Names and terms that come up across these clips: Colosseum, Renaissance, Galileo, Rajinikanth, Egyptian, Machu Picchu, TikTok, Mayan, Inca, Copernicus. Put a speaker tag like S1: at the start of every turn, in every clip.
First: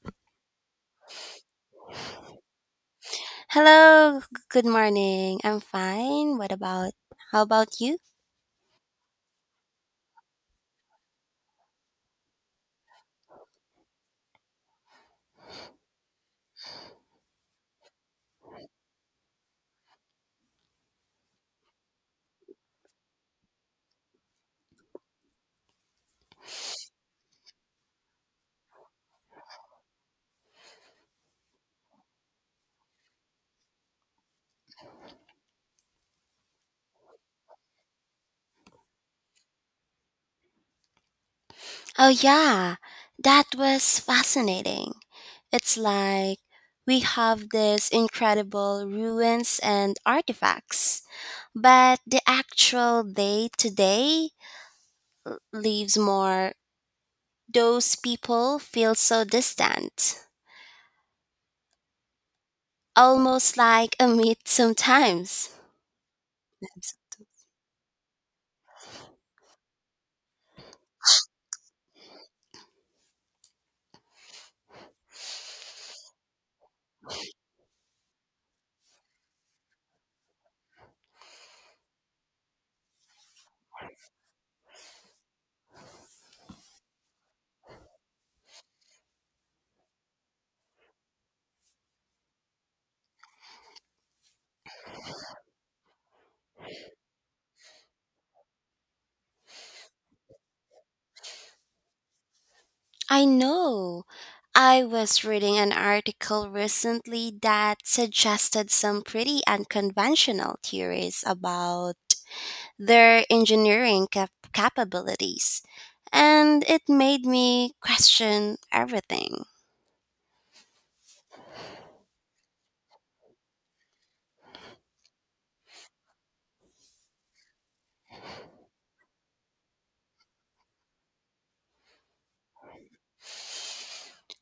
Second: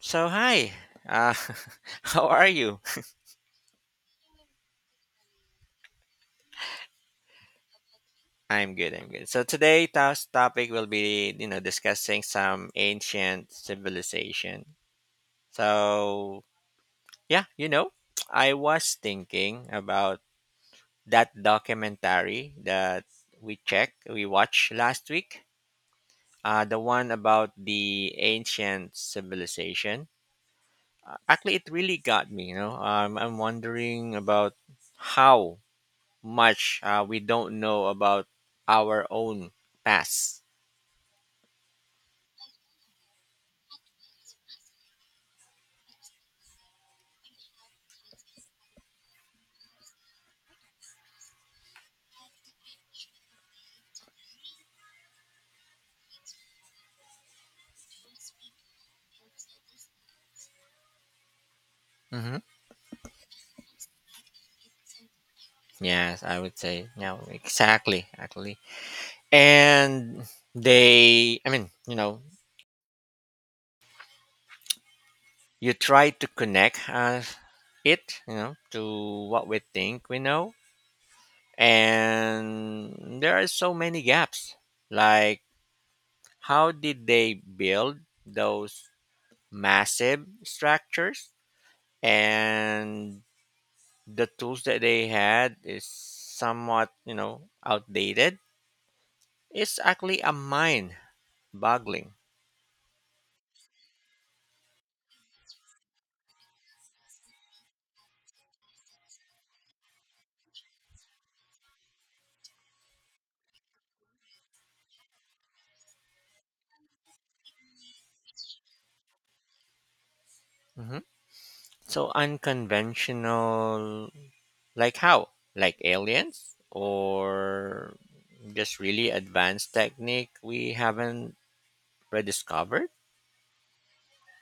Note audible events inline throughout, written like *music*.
S1: So hi, uh, *laughs* how are you?
S2: Hello, good morning. I'm fine. What about how about you?
S1: I'm good. I'm good. So today's topic will be discussing some ancient civilization. So yeah, you know, I was thinking about that documentary that we watched last week. The one about the ancient civilization. Actually, it really got me. I'm wondering about how much we don't know about our own past.
S2: Oh yeah, that was fascinating. It's like we have these incredible ruins and artifacts, but the actual day to day leaves more those people feel so distant,
S1: hmm
S2: almost like a myth sometimes.
S1: Yes, I would say. Yeah, exactly, actually. And they, I mean, you know, you try to connect to what we think we know. And there are so many gaps. Like, how did they build those massive structures? And the tools that they had is somewhat outdated. It's actually a mind boggling.
S2: I know. I was reading an article recently that suggested some pretty unconventional theories about their engineering capabilities, and it made me question everything.
S1: hmm so unconventional, like how? Like aliens, or just really advanced technique we haven't rediscovered?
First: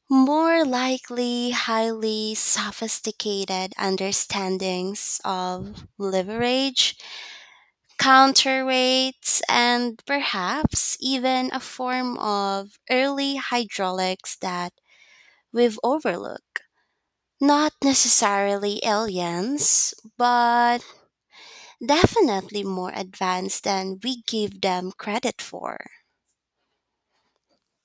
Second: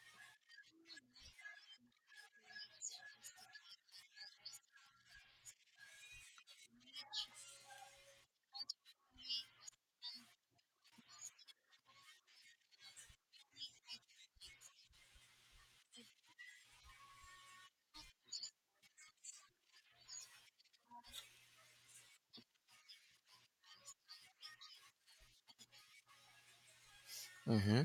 S2: More likely, highly sophisticated understandings of leverage, counterweights, and perhaps even a form of early hydraulics that we've overlooked. Not necessarily aliens, but definitely more advanced than we give them credit for.
S1: hmm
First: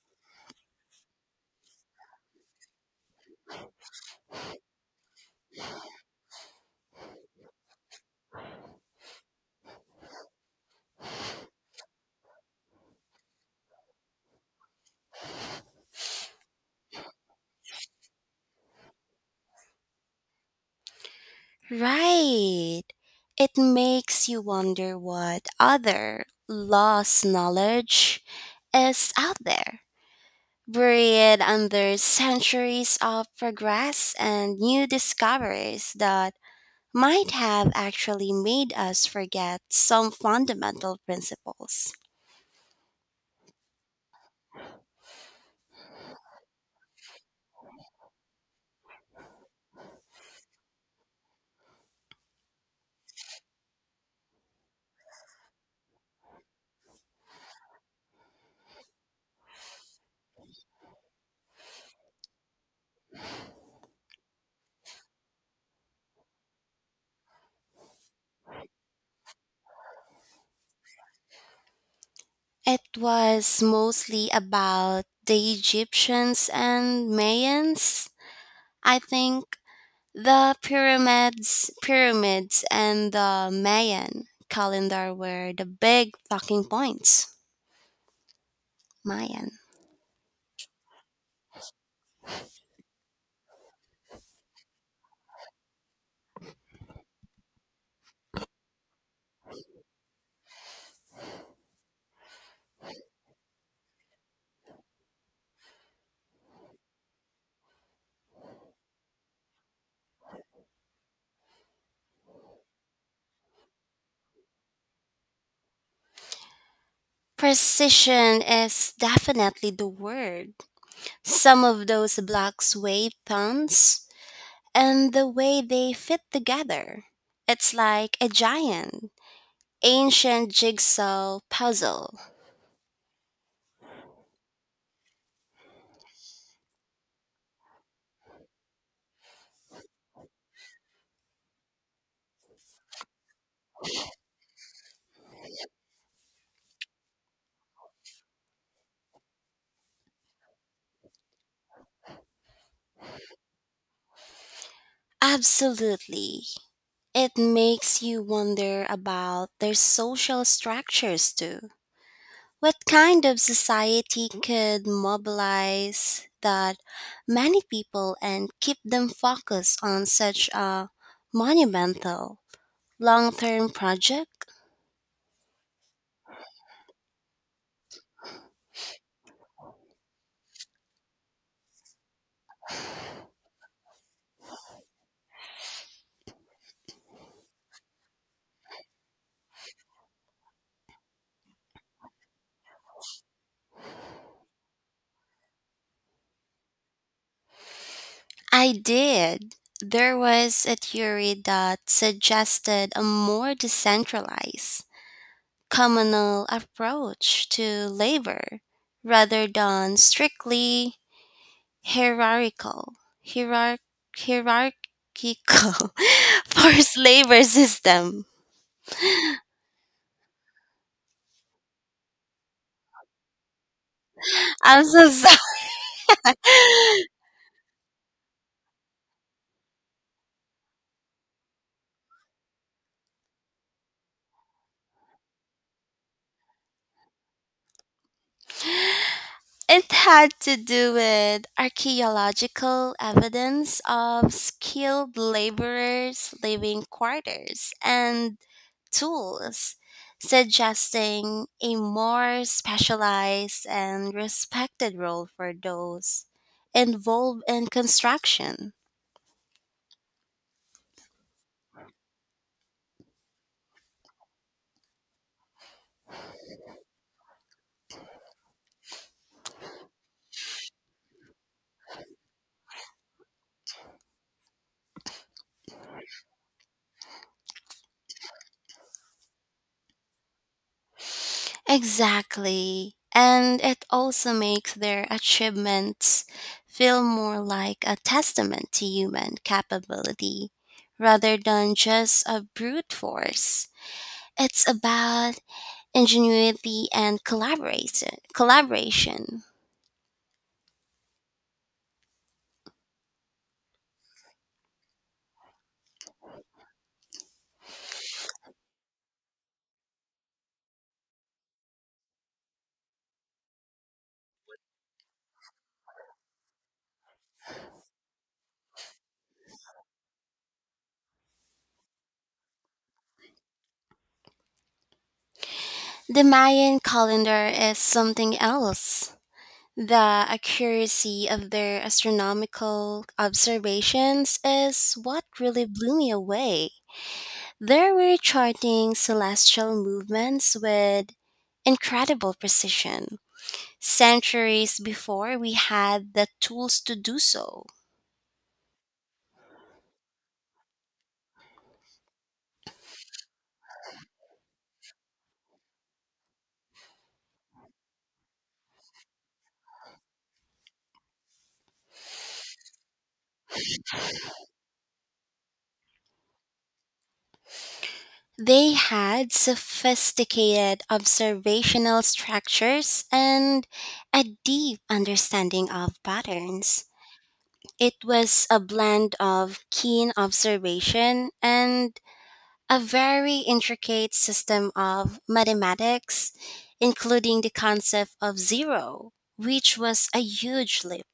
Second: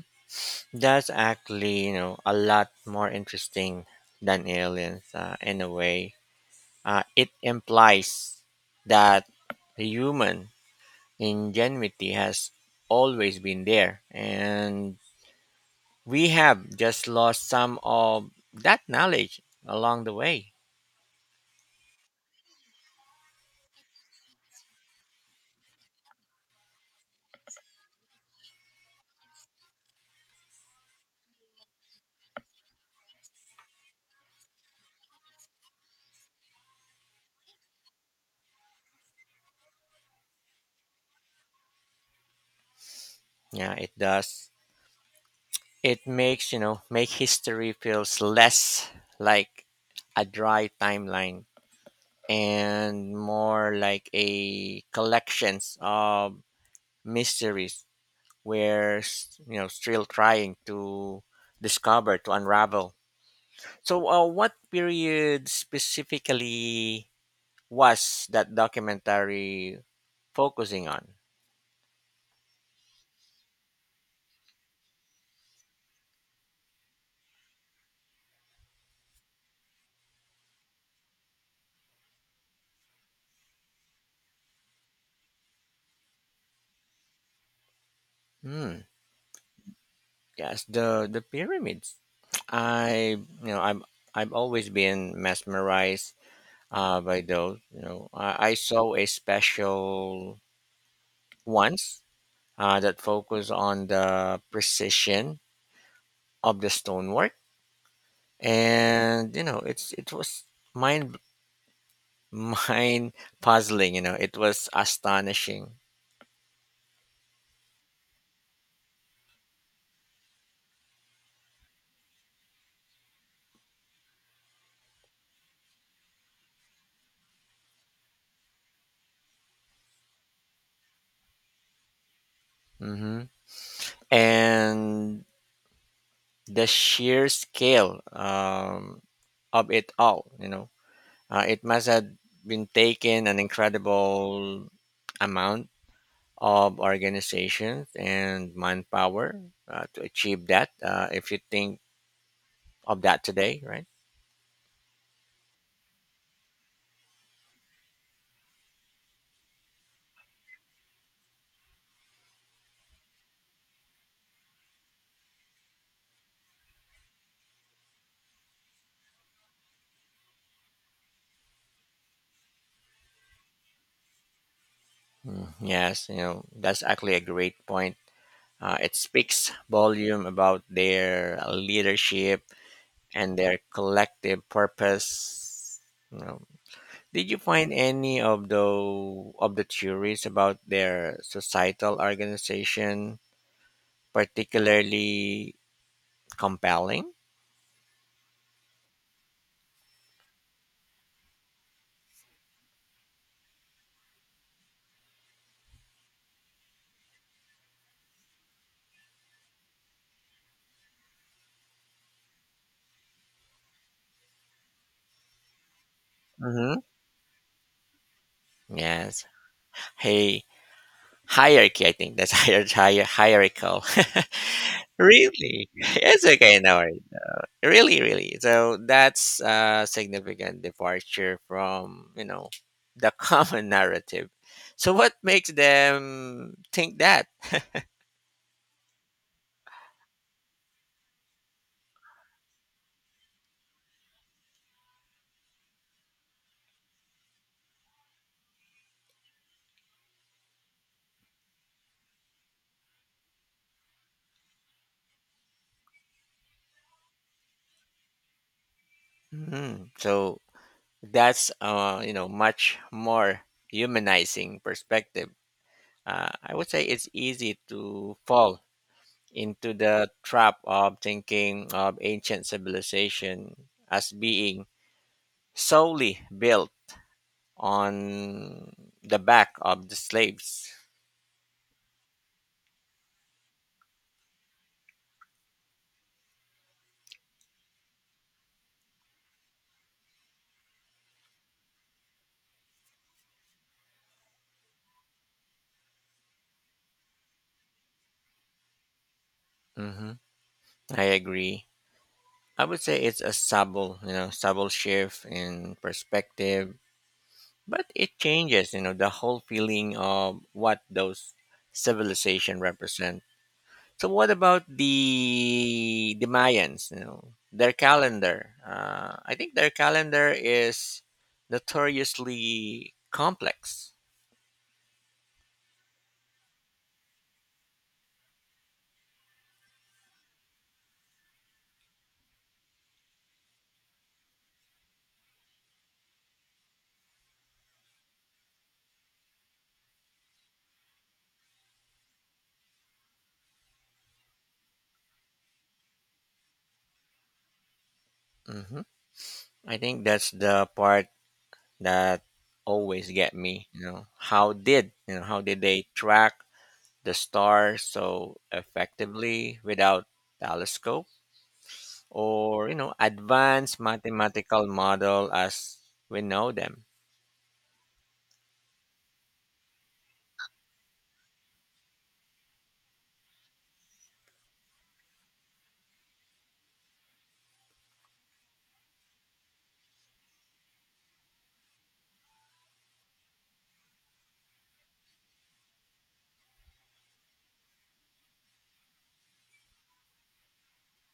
S1: that's actually a lot more interesting than aliens, in a way. It implies that human ingenuity has always been there, and we have just lost some of that knowledge along the way.
S2: Right. It makes you wonder what other lost knowledge is out there, buried under centuries of progress and new discoveries that might have actually made us forget some fundamental principles.
S1: Yeah, it does. It makes, make history feels less like a dry timeline and more like a collections of mysteries where still trying to discover to unravel. So what period specifically was that documentary focusing on?
S2: It was mostly about the Egyptians and Mayans. I think the pyramids and the Mayan calendar were the big talking points.
S1: Hmm.
S2: Mayan.
S1: Yes, the pyramids. I you know I'm I've always been mesmerized by those. You know, I saw a special once that focused on the precision of the stonework, and it was mind *laughs* mind puzzling. You know, it was astonishing.
S2: Precision is definitely the word. Some of those blocks weigh tons, and the way they fit together. It's like a giant, ancient jigsaw puzzle.
S1: hmm And the sheer scale of it all. You know, it must have been taken an incredible amount of organizations and manpower to achieve that. If you think of that today, right?
S2: Absolutely. It makes you wonder about their social structures too. What kind of society could mobilize that many people and keep them focused on such a monumental long term project?
S1: Mm, yes, that's actually a great point. It speaks volume about their leadership and their collective purpose. You know, did you find any of the theories about their societal organization particularly compelling?
S2: I did. There was a theory that suggested a more decentralized communal approach to labor rather than strictly hierarchical hierarch, hierarchical *laughs*
S1: hmm
S2: forced labor system.
S1: Yes. Hey, hierarchy. I think that's *laughs* hierarchical.
S2: I'm
S1: *laughs*
S2: so sorry.
S1: Really, it's okay. No worries.
S2: *laughs*
S1: Really, really. So that's a significant departure from the common *laughs* narrative. So what makes them think that? *laughs*
S2: It had to do with archaeological evidence of skilled laborers living quarters and tools, suggesting a more specialized and respected role for those involved in construction.
S1: Mhm. So that's much more humanizing perspective. I would say it's easy to fall into the trap of thinking of ancient civilization as being solely built on the back of the slaves.
S2: Exactly. And it also makes their achievements feel more like a testament to human capability rather than just a brute force. It's about ingenuity and collaboration.
S1: hmm I agree. I would say it's a subtle, subtle shift in perspective, but it changes, the whole feeling of what those civilization represent. So what about the Mayans? You know, their calendar. I think their calendar is notoriously complex.
S2: The Mayan calendar is something else. The accuracy of their astronomical observations is what really blew me away. They were charting celestial movements with incredible precision, centuries before we had the tools to do so.
S1: hmm I think that's the part that always get me. You know, how did they track the stars so effectively without telescope, or advanced mathematical model as we know them?
S2: They had sophisticated observational structures and a deep understanding of patterns. It was a blend of keen observation and a very intricate system of mathematics, including the concept of zero, which was a huge leap.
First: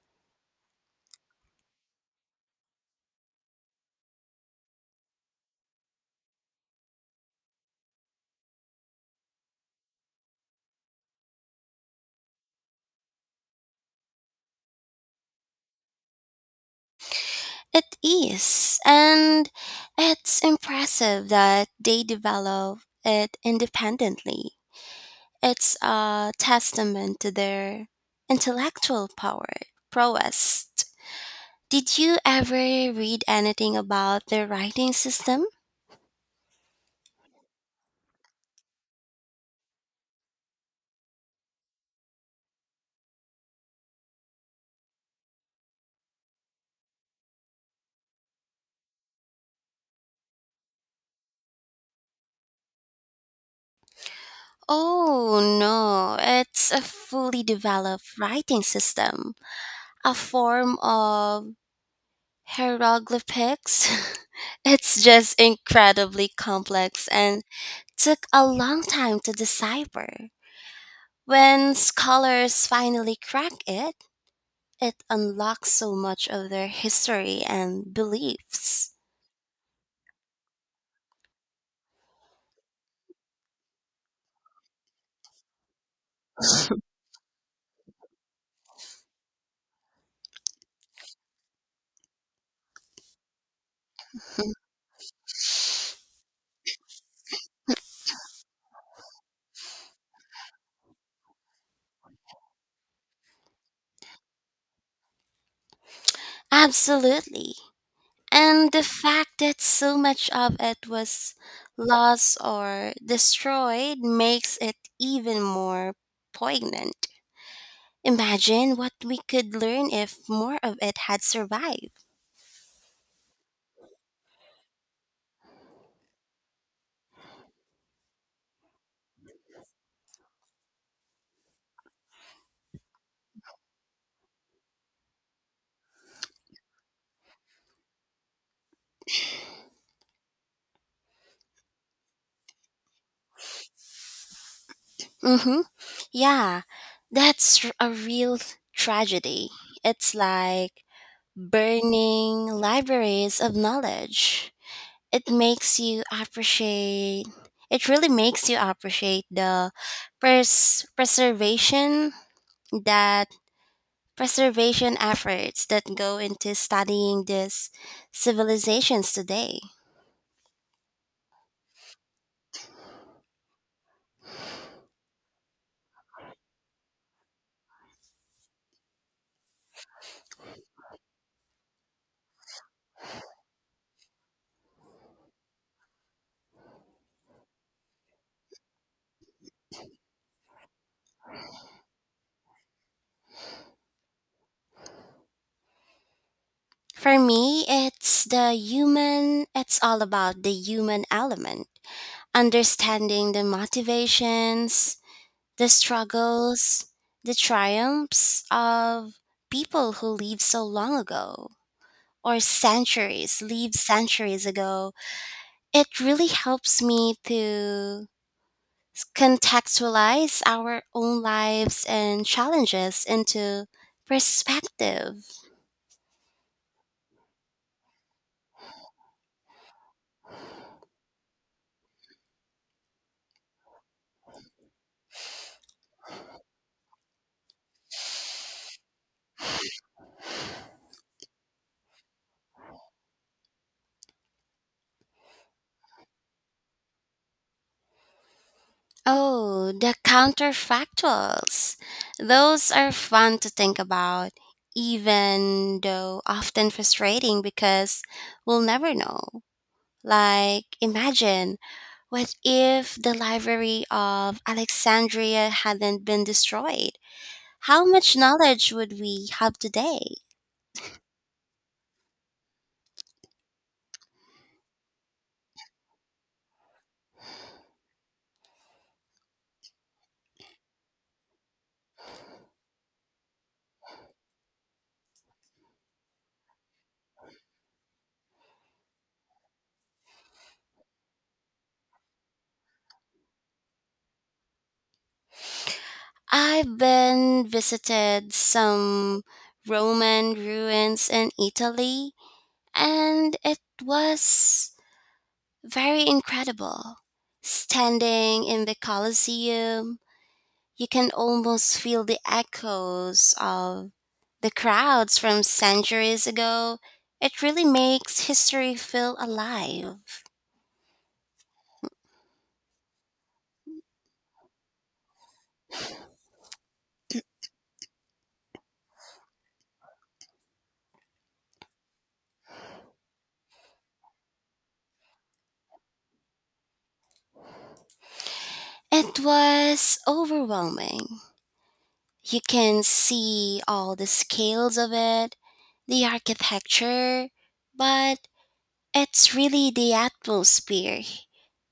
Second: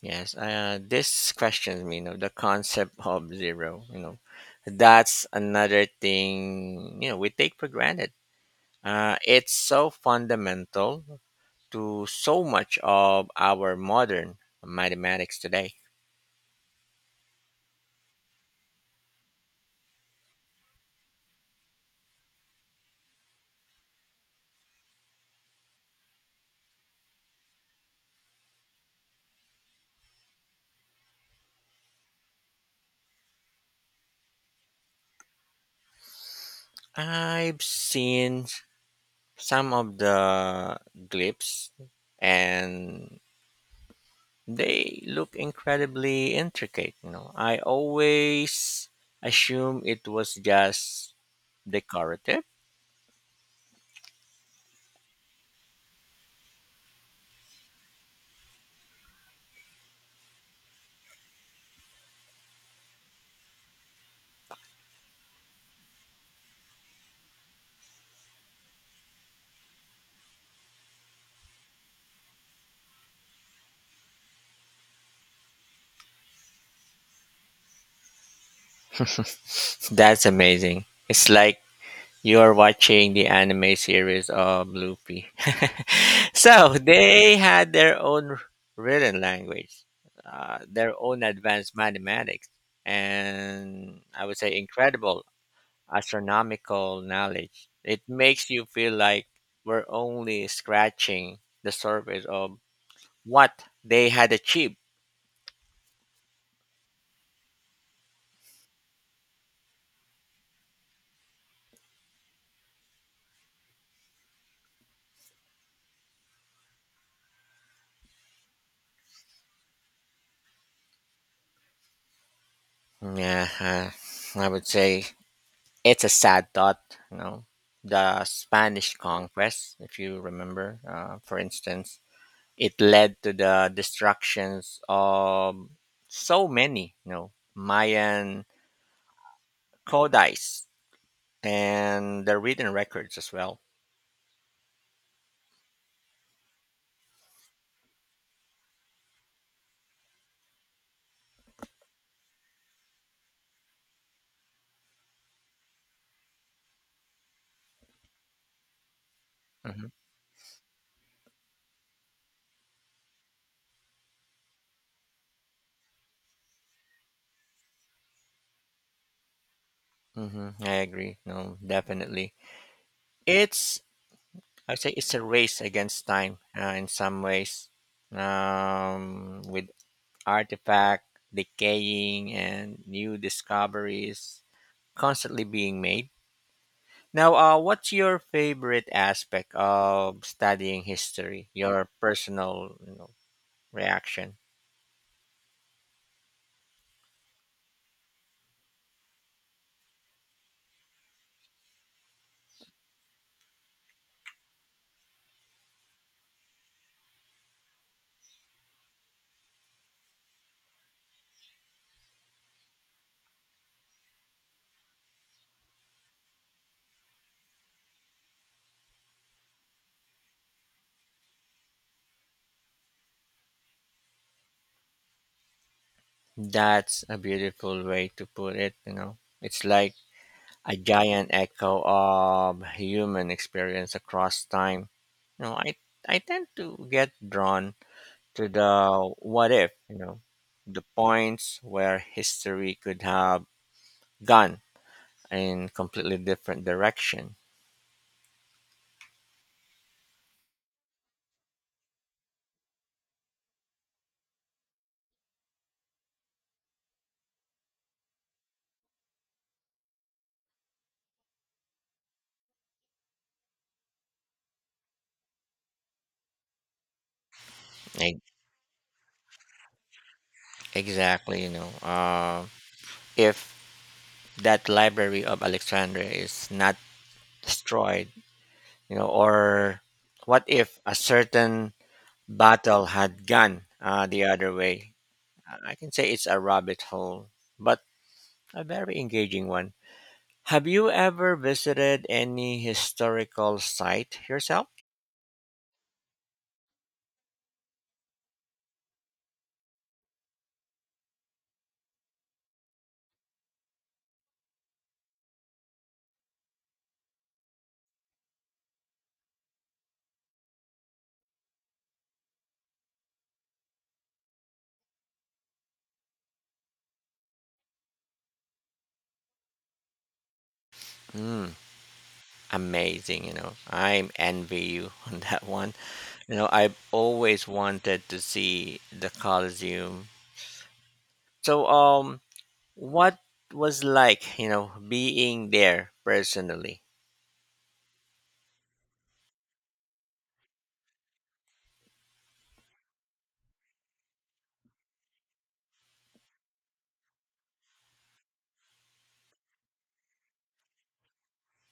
S1: Yes, this question, you know, the concept of zero, you know, that's another thing, you know, we take for granted. It's so fundamental to so much of our modern mathematics today.
S2: It is, and it's impressive that they develop it independently. It's a testament to their intellectual prowess. Did you ever read anything about their writing system?
S1: I've seen some of the glyphs, and they look incredibly intricate, you know. I always assume it was just decorative.
S2: Oh no, it's a fully developed writing system, a form of hieroglyphics. *laughs* It's just incredibly complex and took a long time to decipher. When scholars finally crack it, it unlocks so much of their history and beliefs.
S1: *laughs* That's amazing. It's like you're watching the anime series of Luffy. *laughs* So they had their own written language, their own advanced mathematics, and I would say incredible astronomical knowledge. It makes you feel like we're only scratching the surface of what they had achieved.
S2: *laughs* Absolutely. And the fact that so much of it was lost or destroyed makes it even more poignant. Imagine what we could learn if more of it had survived.
S1: Yeah, I would say it's a sad thought, you know. The Spanish conquest, if you remember, for instance, it led to the destructions of so many, you know, Mayan codices and the written records as well.
S2: Mm-hmm. Yeah, a real tragedy. It's like burning libraries of knowledge. It makes you appreciate, it really makes you appreciate the
S1: hmm
S2: preservation that preservation efforts that go into studying these civilizations today.
S1: I agree. No, definitely. It's I would say it's a race against time in some ways, with artifact decaying and new discoveries constantly being made. Now, what's your favorite aspect of studying history? Your personal, you know, reaction.
S2: For me, it's all about the human element, understanding the motivations, the struggles, the triumphs of people who lived so long ago lived centuries ago. It really helps me to contextualize our own lives and challenges into perspective.
S1: That's a beautiful way to put it. You know, it's like a giant echo of human experience across time. You know, I tend to get drawn to the what if. You know, the points where history could have gone in completely different direction.
S2: Oh, the counterfactuals. Those are fun to think about, even though often frustrating because we'll never know. Like, imagine what if the library of Alexandria hadn't been destroyed? How
S1: I
S2: much knowledge would we have today?
S1: Exactly, you know. If that library of Alexandria is not destroyed, you know, or what if a certain battle had gone the other way? I can say it's a rabbit hole, but a very engaging one. Have you ever visited any historical site yourself?
S2: I've been visited some Roman ruins in Italy, and it was very incredible. Standing in the Colosseum, you can almost feel the echoes of the crowds from centuries ago. It really makes history feel alive.
S1: Mm, amazing, you know. I envy you *laughs* on that one. You know, I've always wanted to see the Colosseum. So, what was like, you know, being there personally?
S2: It was overwhelming. You can see all the scales of it, the architecture, but it's really the atmosphere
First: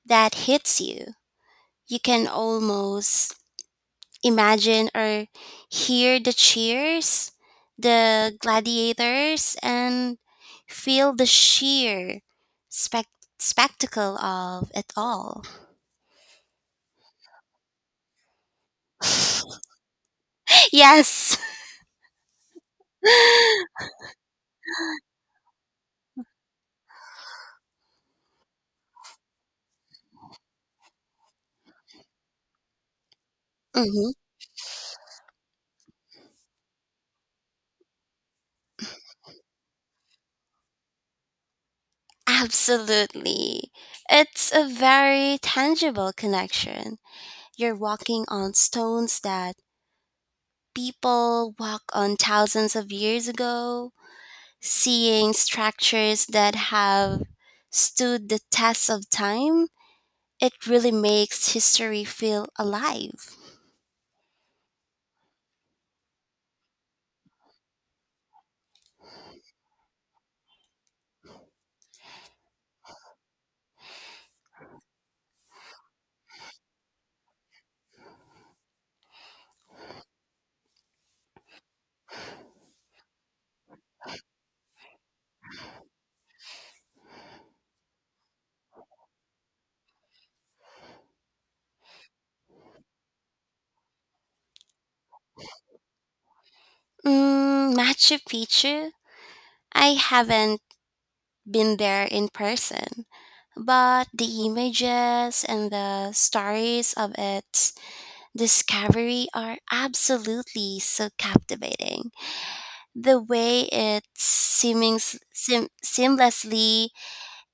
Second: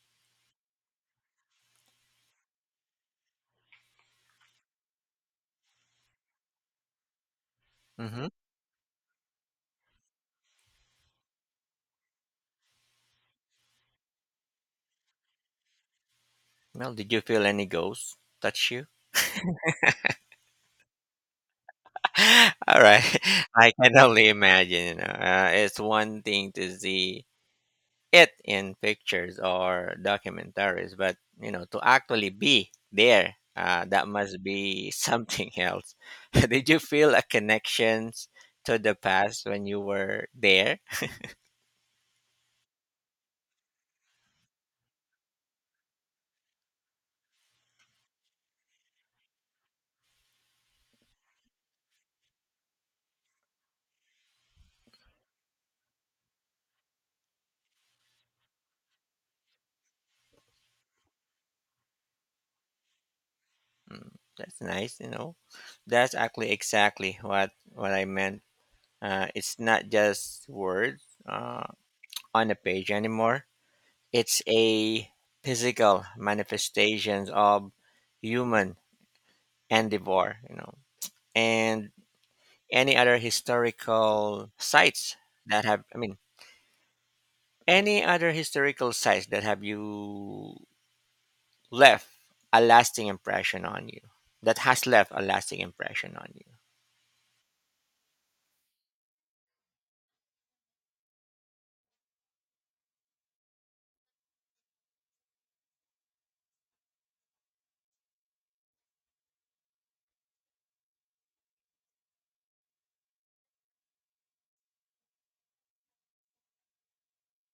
S2: that hits you. You can almost imagine or hear the cheers,
S1: hmm
S2: the gladiators, and feel the sheer spec- spectacle of it all.
S1: Well, did you feel any ghosts touch you?
S2: *laughs* Yes.
S1: *laughs* All right, *laughs* I
S2: *laughs*
S1: can only imagine. You know, it's one thing to see it in pictures or documentaries, but you know, to actually be there, that
S2: Mhm.
S1: must be something else. *laughs* Did you feel a connection to the past when you were there?
S2: Absolutely. It's a very tangible connection. You're walking on stones that people walk on thousands of years ago, seeing structures that have stood the test of time. It really makes history feel alive.
S1: Mm, that's nice. You know, that's actually exactly what I meant. It's not just words uh, on a page anymore. It's a physical manifestation of human endeavor, you know, and any other historical sites that have, I mean, any other historical sites that have you left a lasting impression on you, that has left a lasting impression on you.
S2: Mm, Machu Picchu? I haven't been there in person, but the images and the stories of it discovery are absolutely so captivating. The way it's seamlessly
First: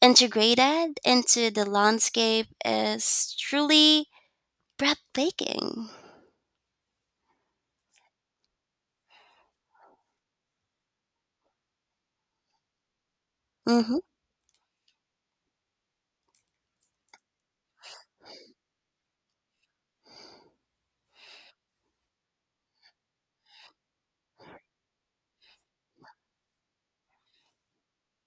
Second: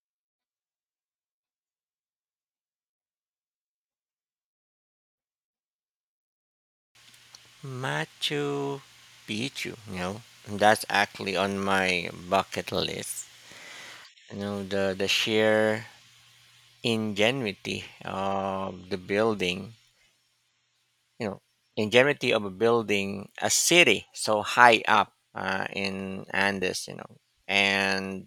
S2: integrated into the landscape is truly breathtaking.
S1: Machu Picchu, you know, that's actually on my bucket list.
S2: Hmm
S1: The sheer ingenuity of the building you know ingenuity of a building a city so high up, in andes, you know, and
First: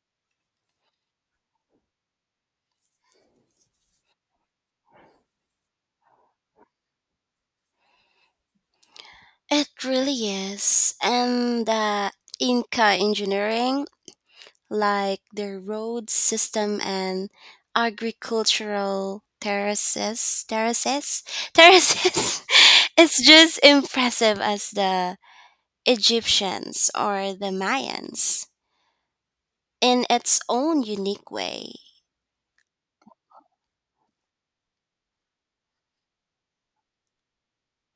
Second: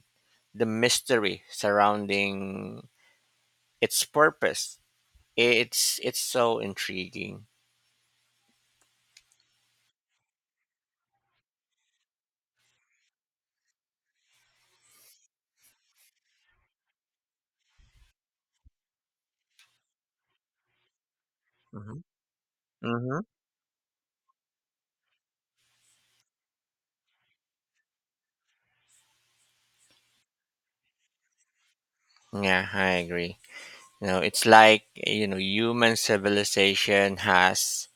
S1: the mystery surrounding its purpose, it's so intriguing.
S2: It really is. And the Inca engineering, like their road system and agricultural *laughs*
S1: hmm
S2: terraces,
S1: hmm
S2: it's just impressive as the Egyptians or the Mayans in its own unique way.
S1: yeah, I agree. You know, it's like, you know, human civilization has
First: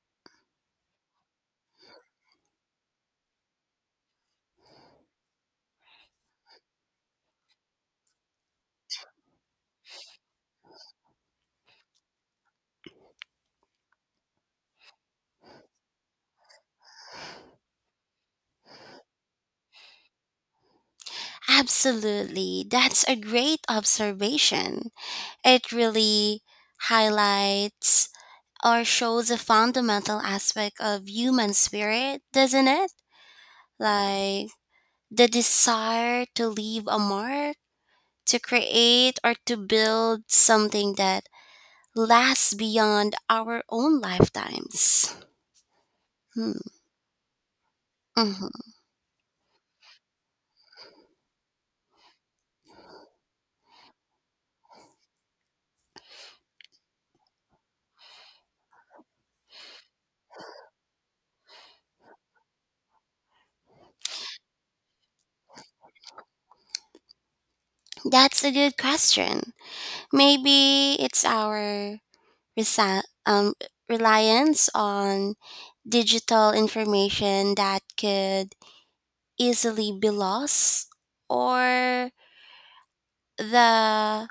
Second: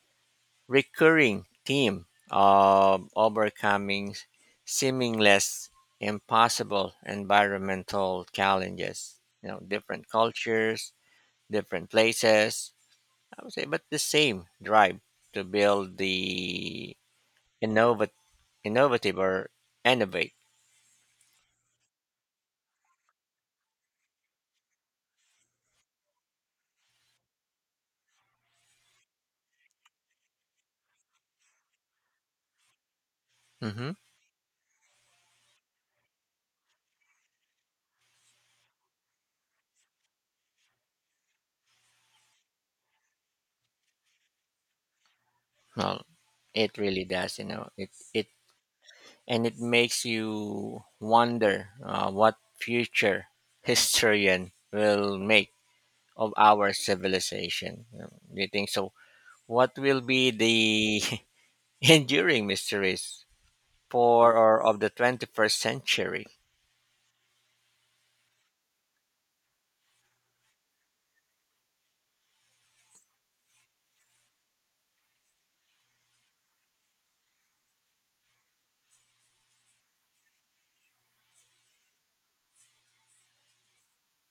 S1: recurring theme of overcoming seemingly impossible environmental challenges. You know, different cultures, different places, I would say, but the same drive to build, the innovat- innovative, or innovate.
S2: Absolutely, that's a great observation. It really highlights or shows a fundamental aspect of human spirit, doesn't it?
S1: hmm
S2: Like the desire to leave a mark, to create or to build something that lasts beyond our own lifetimes.
S1: well,
S2: Hmm.
S1: it really does, you know, it.
S2: Mhm.
S1: And it makes you wonder what future *laughs* historian will make of our civilization. You know, do you think so? What will be the *laughs* enduring mysteries for or of the 21st century?
S2: That's a good question. Maybe it's our resi- um, reliance on digital information that could easily be lost or the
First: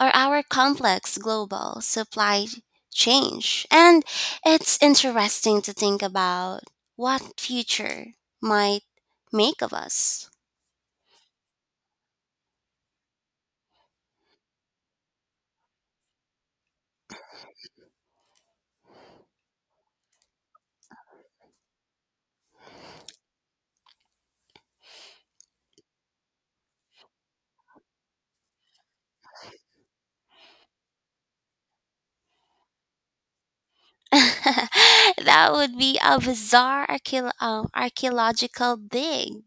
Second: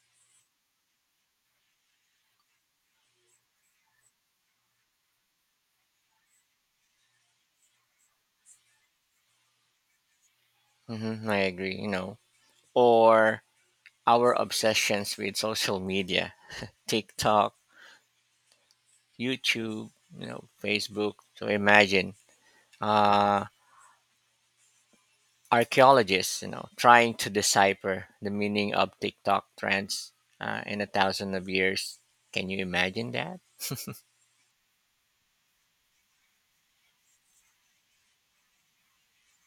S2: or our complex global supply change, and it's interesting to think about what future might make of us.
S1: I agree, you know. Or our obsessions with social media, TikTok, YouTube, you know, Facebook. So imagine, uh, archaeologists, you know, trying to decipher the meaning of TikTok trends in a thousand of years. Can you imagine that?
S2: *laughs* That would be a bizarre archaeological dig.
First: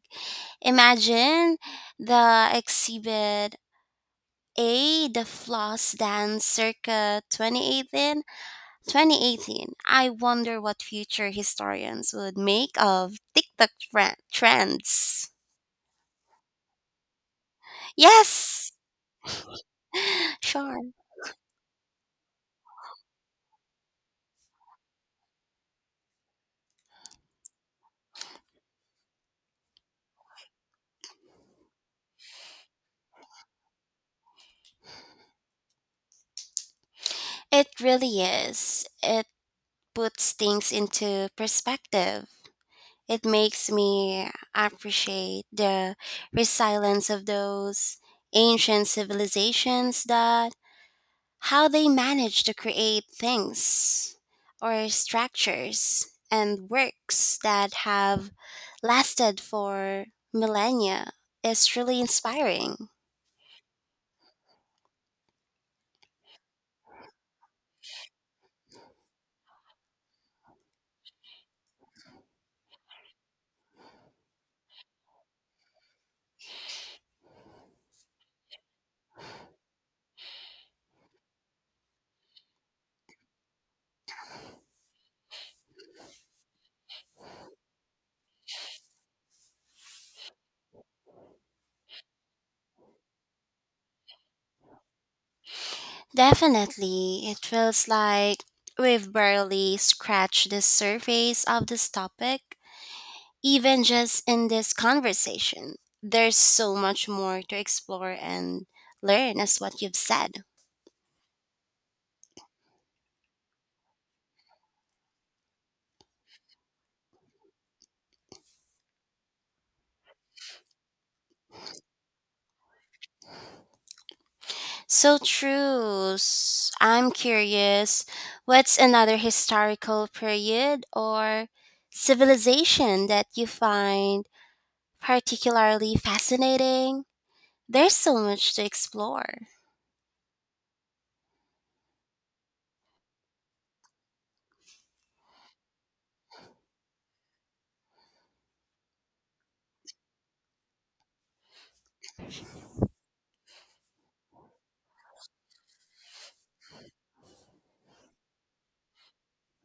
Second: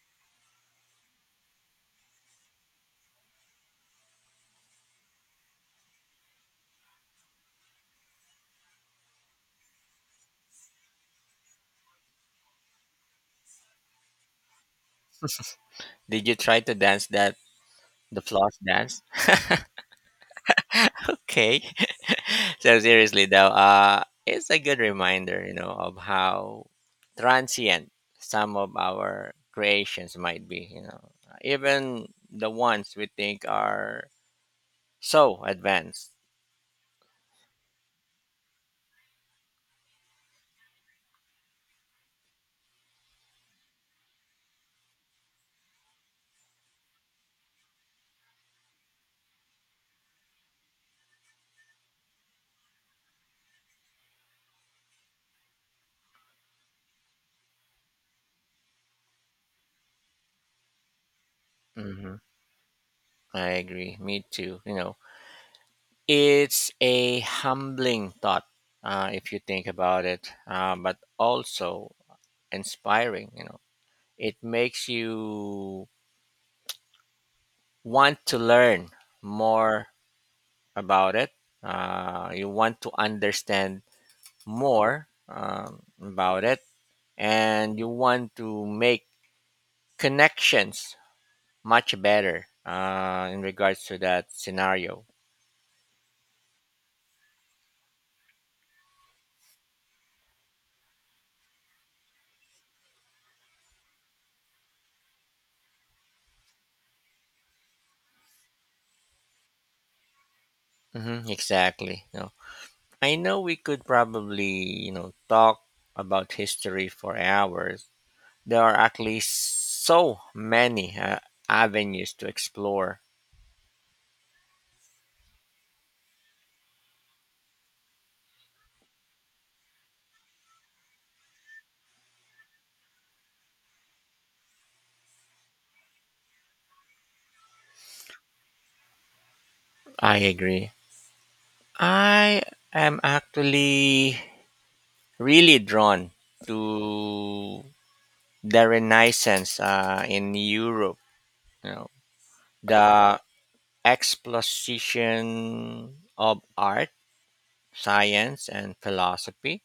S2: Imagine the exhibit A, the floss dance circa 2018. 2018. I wonder what future historians would make of TikTok trends.
S1: Did you try to dance that? The floss
S2: Yes,
S1: dance.
S2: *gasps* *laughs* sure.
S1: Okay. *laughs* So seriously though, it's a good reminder, you know, of how transient some of our creations might be. You know, even the ones we think are so advanced.
S2: It really is. It puts things into perspective. It makes me appreciate the resilience of those ancient civilizations that how they manage to create things or structures and works that have lasted for millennia is really
S1: hmm
S2: inspiring.
S1: I agree. Me too. You know, it's a humbling thought, if you think about it, but also inspiring. You know, it makes you want to learn more about it, you want to understand more, about it, and you want to make connections much better, in regards to that scenario.
S2: Definitely, it feels like we've barely scratched the surface of this topic, even just in this conversation. There's so much more to explore and learn, as what you've said.
S1: Exactly. No. I know we could probably, you know, talk about history for hours. There are at least so many avenues to explore.
S2: So true. I'm curious, what's another historical period or civilization that you find particularly fascinating? There's so much to explore.
S1: I agree. I am actually really drawn to the Renaissance, in Europe. You know, the explosion of art, science, and philosophy.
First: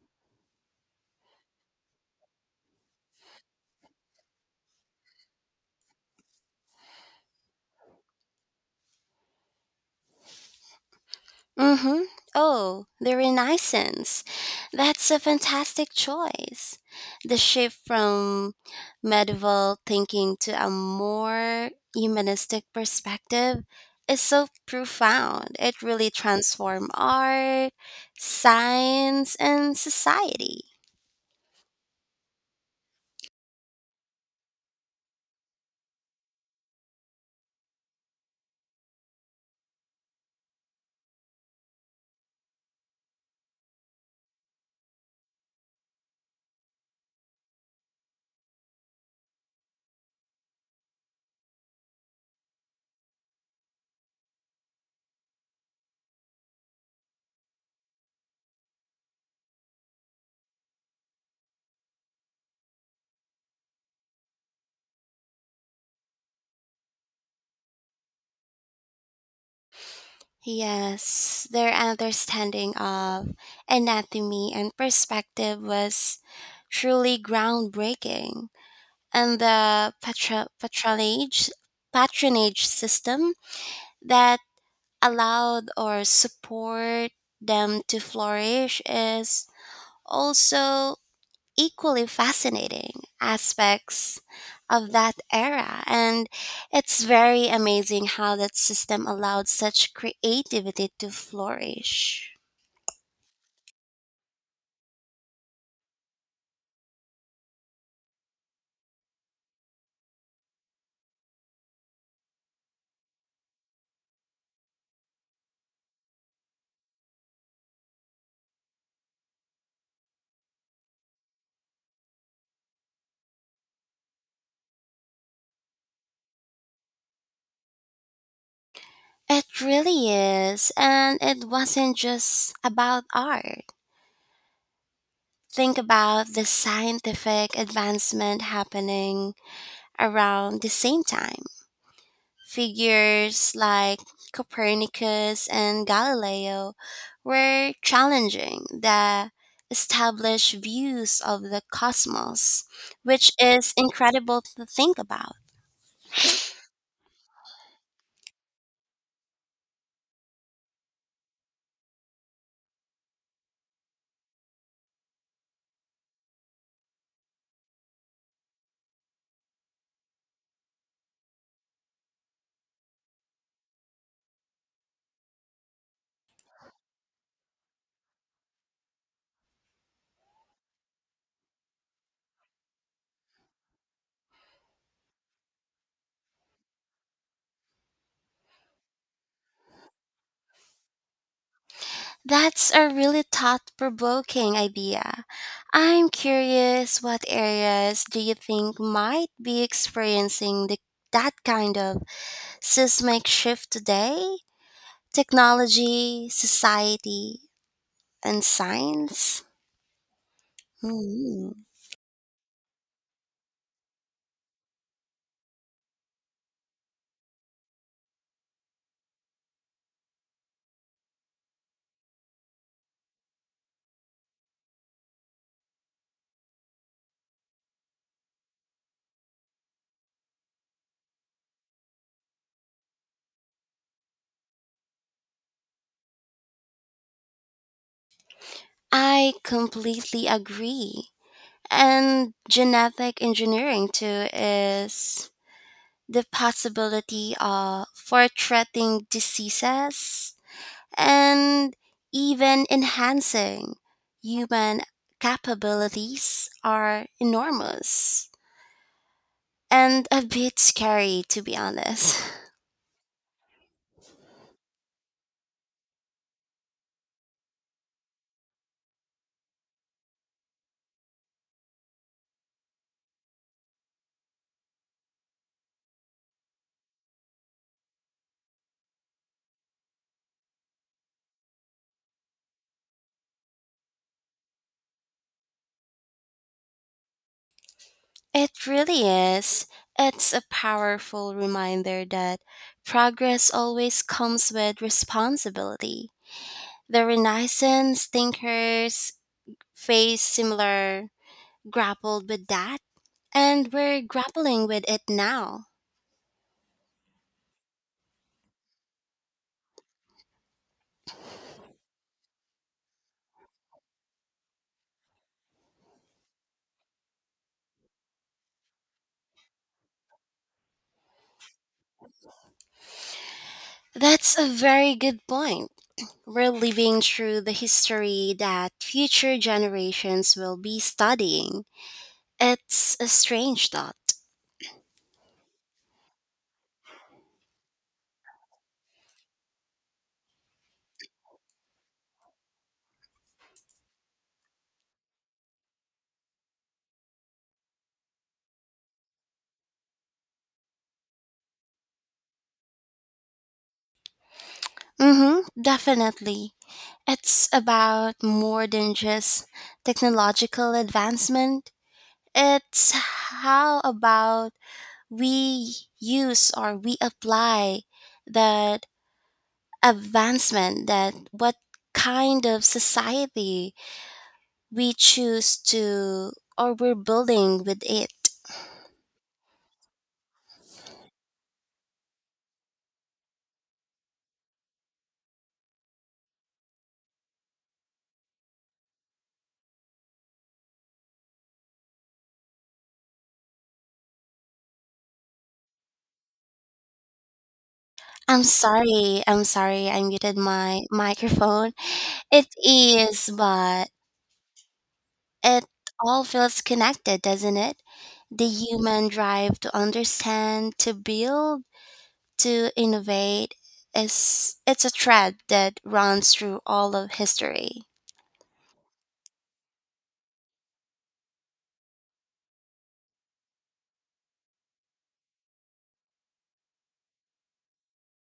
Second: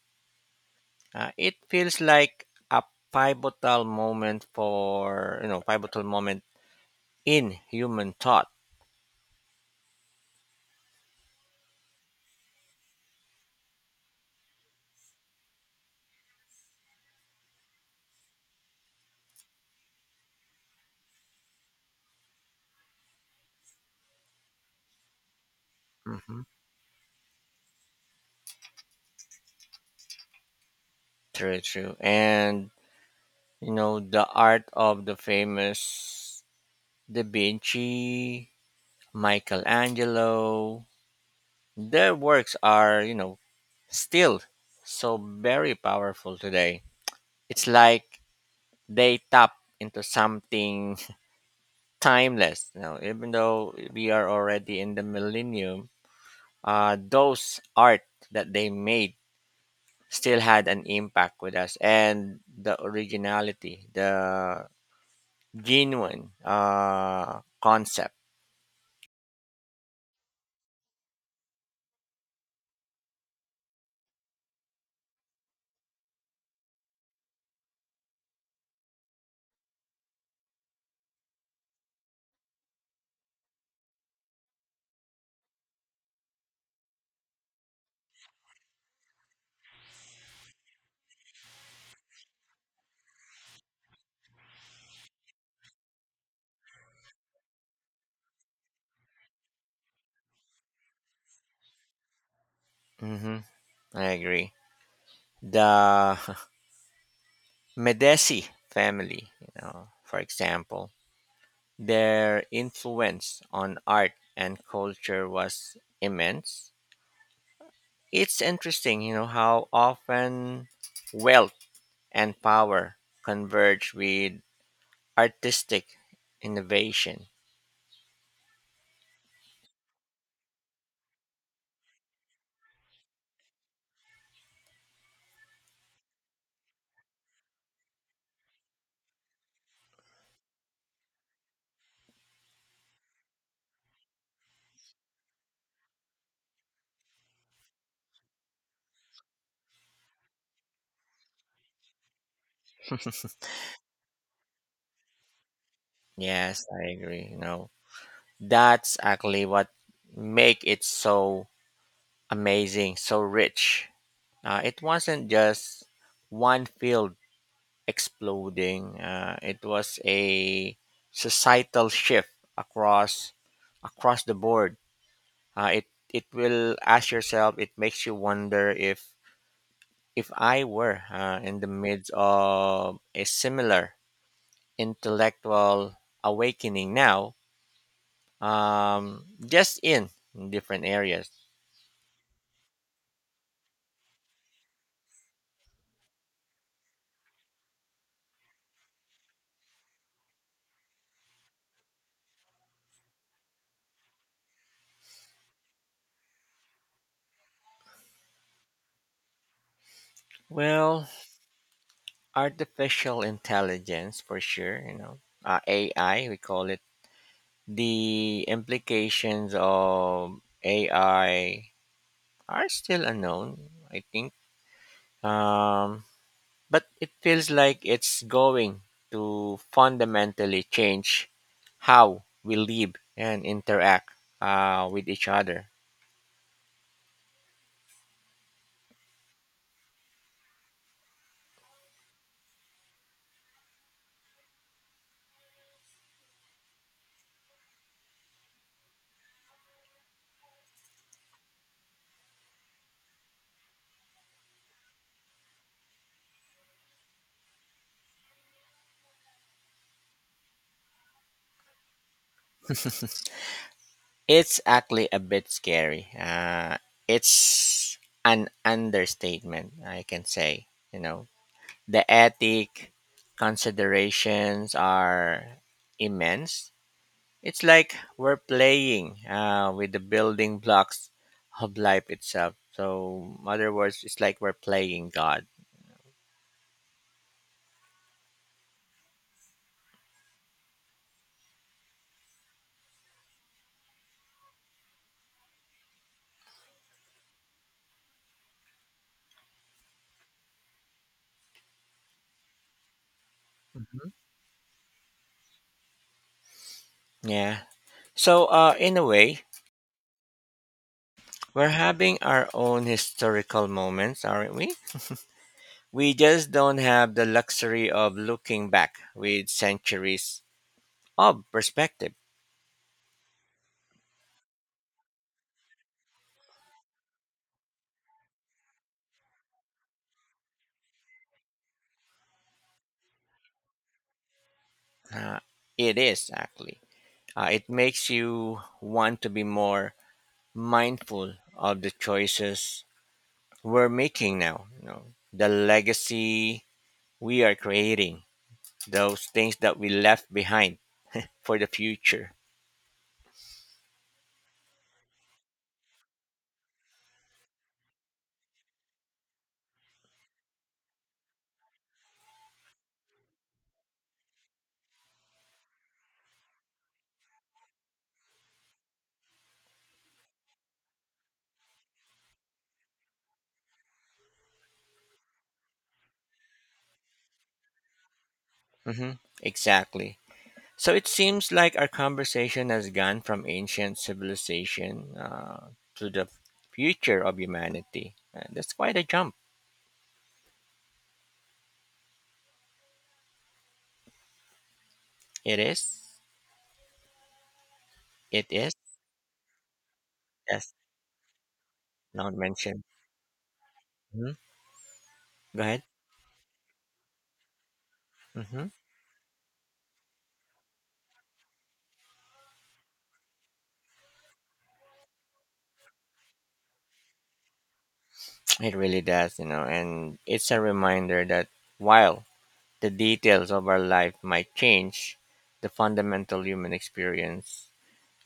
S1: It feels like a pivotal moment for you know pivotal moment in human thought.
S2: Mm-hmm. Oh, the Renaissance. That's a fantastic choice. The shift from medieval thinking to a more humanistic perspective is so profound. It really
S1: hmm
S2: transformed art, science, and society.
S1: True, true. And you know, the art of the famous Da Vinci, Michelangelo, their works are, you know, still so very powerful today. It's like they tap into something *laughs* timeless. You know, even though we are already in the millennium, those art that they made still had an impact with us, and the originality, the genuine concept.
S2: Yes, their understanding of anatomy and perspective was truly groundbreaking. And the patronage system that allowed or support them to flourish is also equally fascinating aspects of that era, and it's very amazing how that system allowed such creativity to flourish.
S1: hmm I agree. The *laughs* Medici family, you know, for example, their influence on art and culture was immense. It's interesting, you know, how often wealth and power converge with artistic innovation.
S2: It really is, and it wasn't just about art. Think about the scientific advancement happening around the same time. Figures like Copernicus and Galileo were challenging the established views of the cosmos, which
S1: *laughs*
S2: is incredible to think about.
S1: Yes, I agree. You know, that's actually what make it so amazing, so rich. It wasn't just one field exploding. It was a societal shift across across the board. Uh, it it will ask yourself. It makes you wonder if, I were, in the midst of a similar intellectual awakening now, just in different areas.
S2: That's a really thought provoking idea. I'm curious, what areas do you think might be experiencing that kind of seismic shift today, technology, society, and science?
S1: Well,
S2: Hmm.
S1: artificial intelligence for sure. You know, AI we call it. The implications of AI are still unknown, I think. Um, but it feels like it's going to fundamentally change how we live and interact, with each other.
S2: I completely agree. And genetic engineering, too, is the possibility of for treating diseases and even enhancing human capabilities are enormous, and a bit scary, to be honest. *laughs*
S1: It's actually a bit scary. It's an understatement, I can say. You know, the ethic considerations are immense. It's like we're playing, with the building blocks of life itself. So, in other words, it's like we're playing God.
S2: It really is. It's a powerful reminder that progress always comes with responsibility. The Renaissance thinkers faced similar, grappled with that, and we're
S1: hmm
S2: grappling with it now.
S1: Yeah. So, in a way, we're having our own historical moments, aren't we? We just don't have the luxury of looking back with centuries of perspective.
S2: That's a very good point. We're living through the history that future generations will be studying. It's a strange thought.
S1: Uh, it is actually. It makes you want to be more mindful of the choices we're making now, you know, the legacy we are creating, those things that we left behind for the future.
S2: Mm hmm, definitely. It's about more than just technological advancement. It's how about we use or we apply that advancement, that what kind of society we choose to or we're building with it.
S1: hmm Exactly. So it seems like our conversation has gone from ancient civilization, to the future of humanity. That's quite a jump. It is. It is.
S2: I'm sorry I muted
S1: Yes.
S2: my microphone.
S1: Not
S2: It
S1: mentioned.
S2: is, but
S1: Mhm. Go
S2: it
S1: ahead.
S2: all feels connected, doesn't it? The
S1: hmm
S2: human drive to understand, to build, to innovate is it's a thread that runs through all of history.
S1: It really does, you know, and it's a reminder that, while the details of our life might change, the fundamental human experience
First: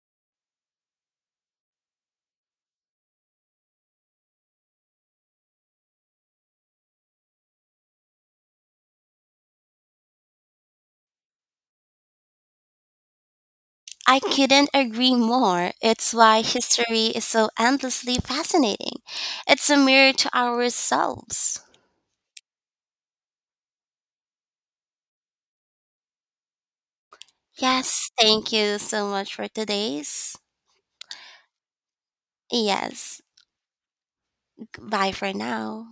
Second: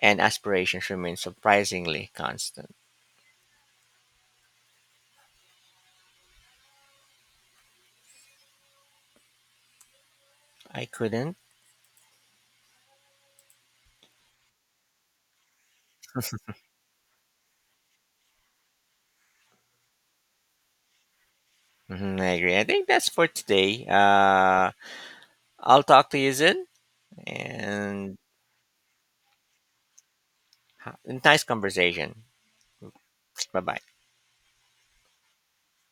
S1: and aspirations remain surprisingly constant. I couldn't.
S2: I couldn't agree more. It's why history is so endlessly fascinating. It's a mirror to ourselves.
S1: Mhm, I agree. I think that's for today. I'll talk to you soon,
S2: Yes,
S1: and
S2: thank you so much for today's.
S1: ha- nice conversation.
S2: Yes,
S1: Bye bye.
S2: bye for now.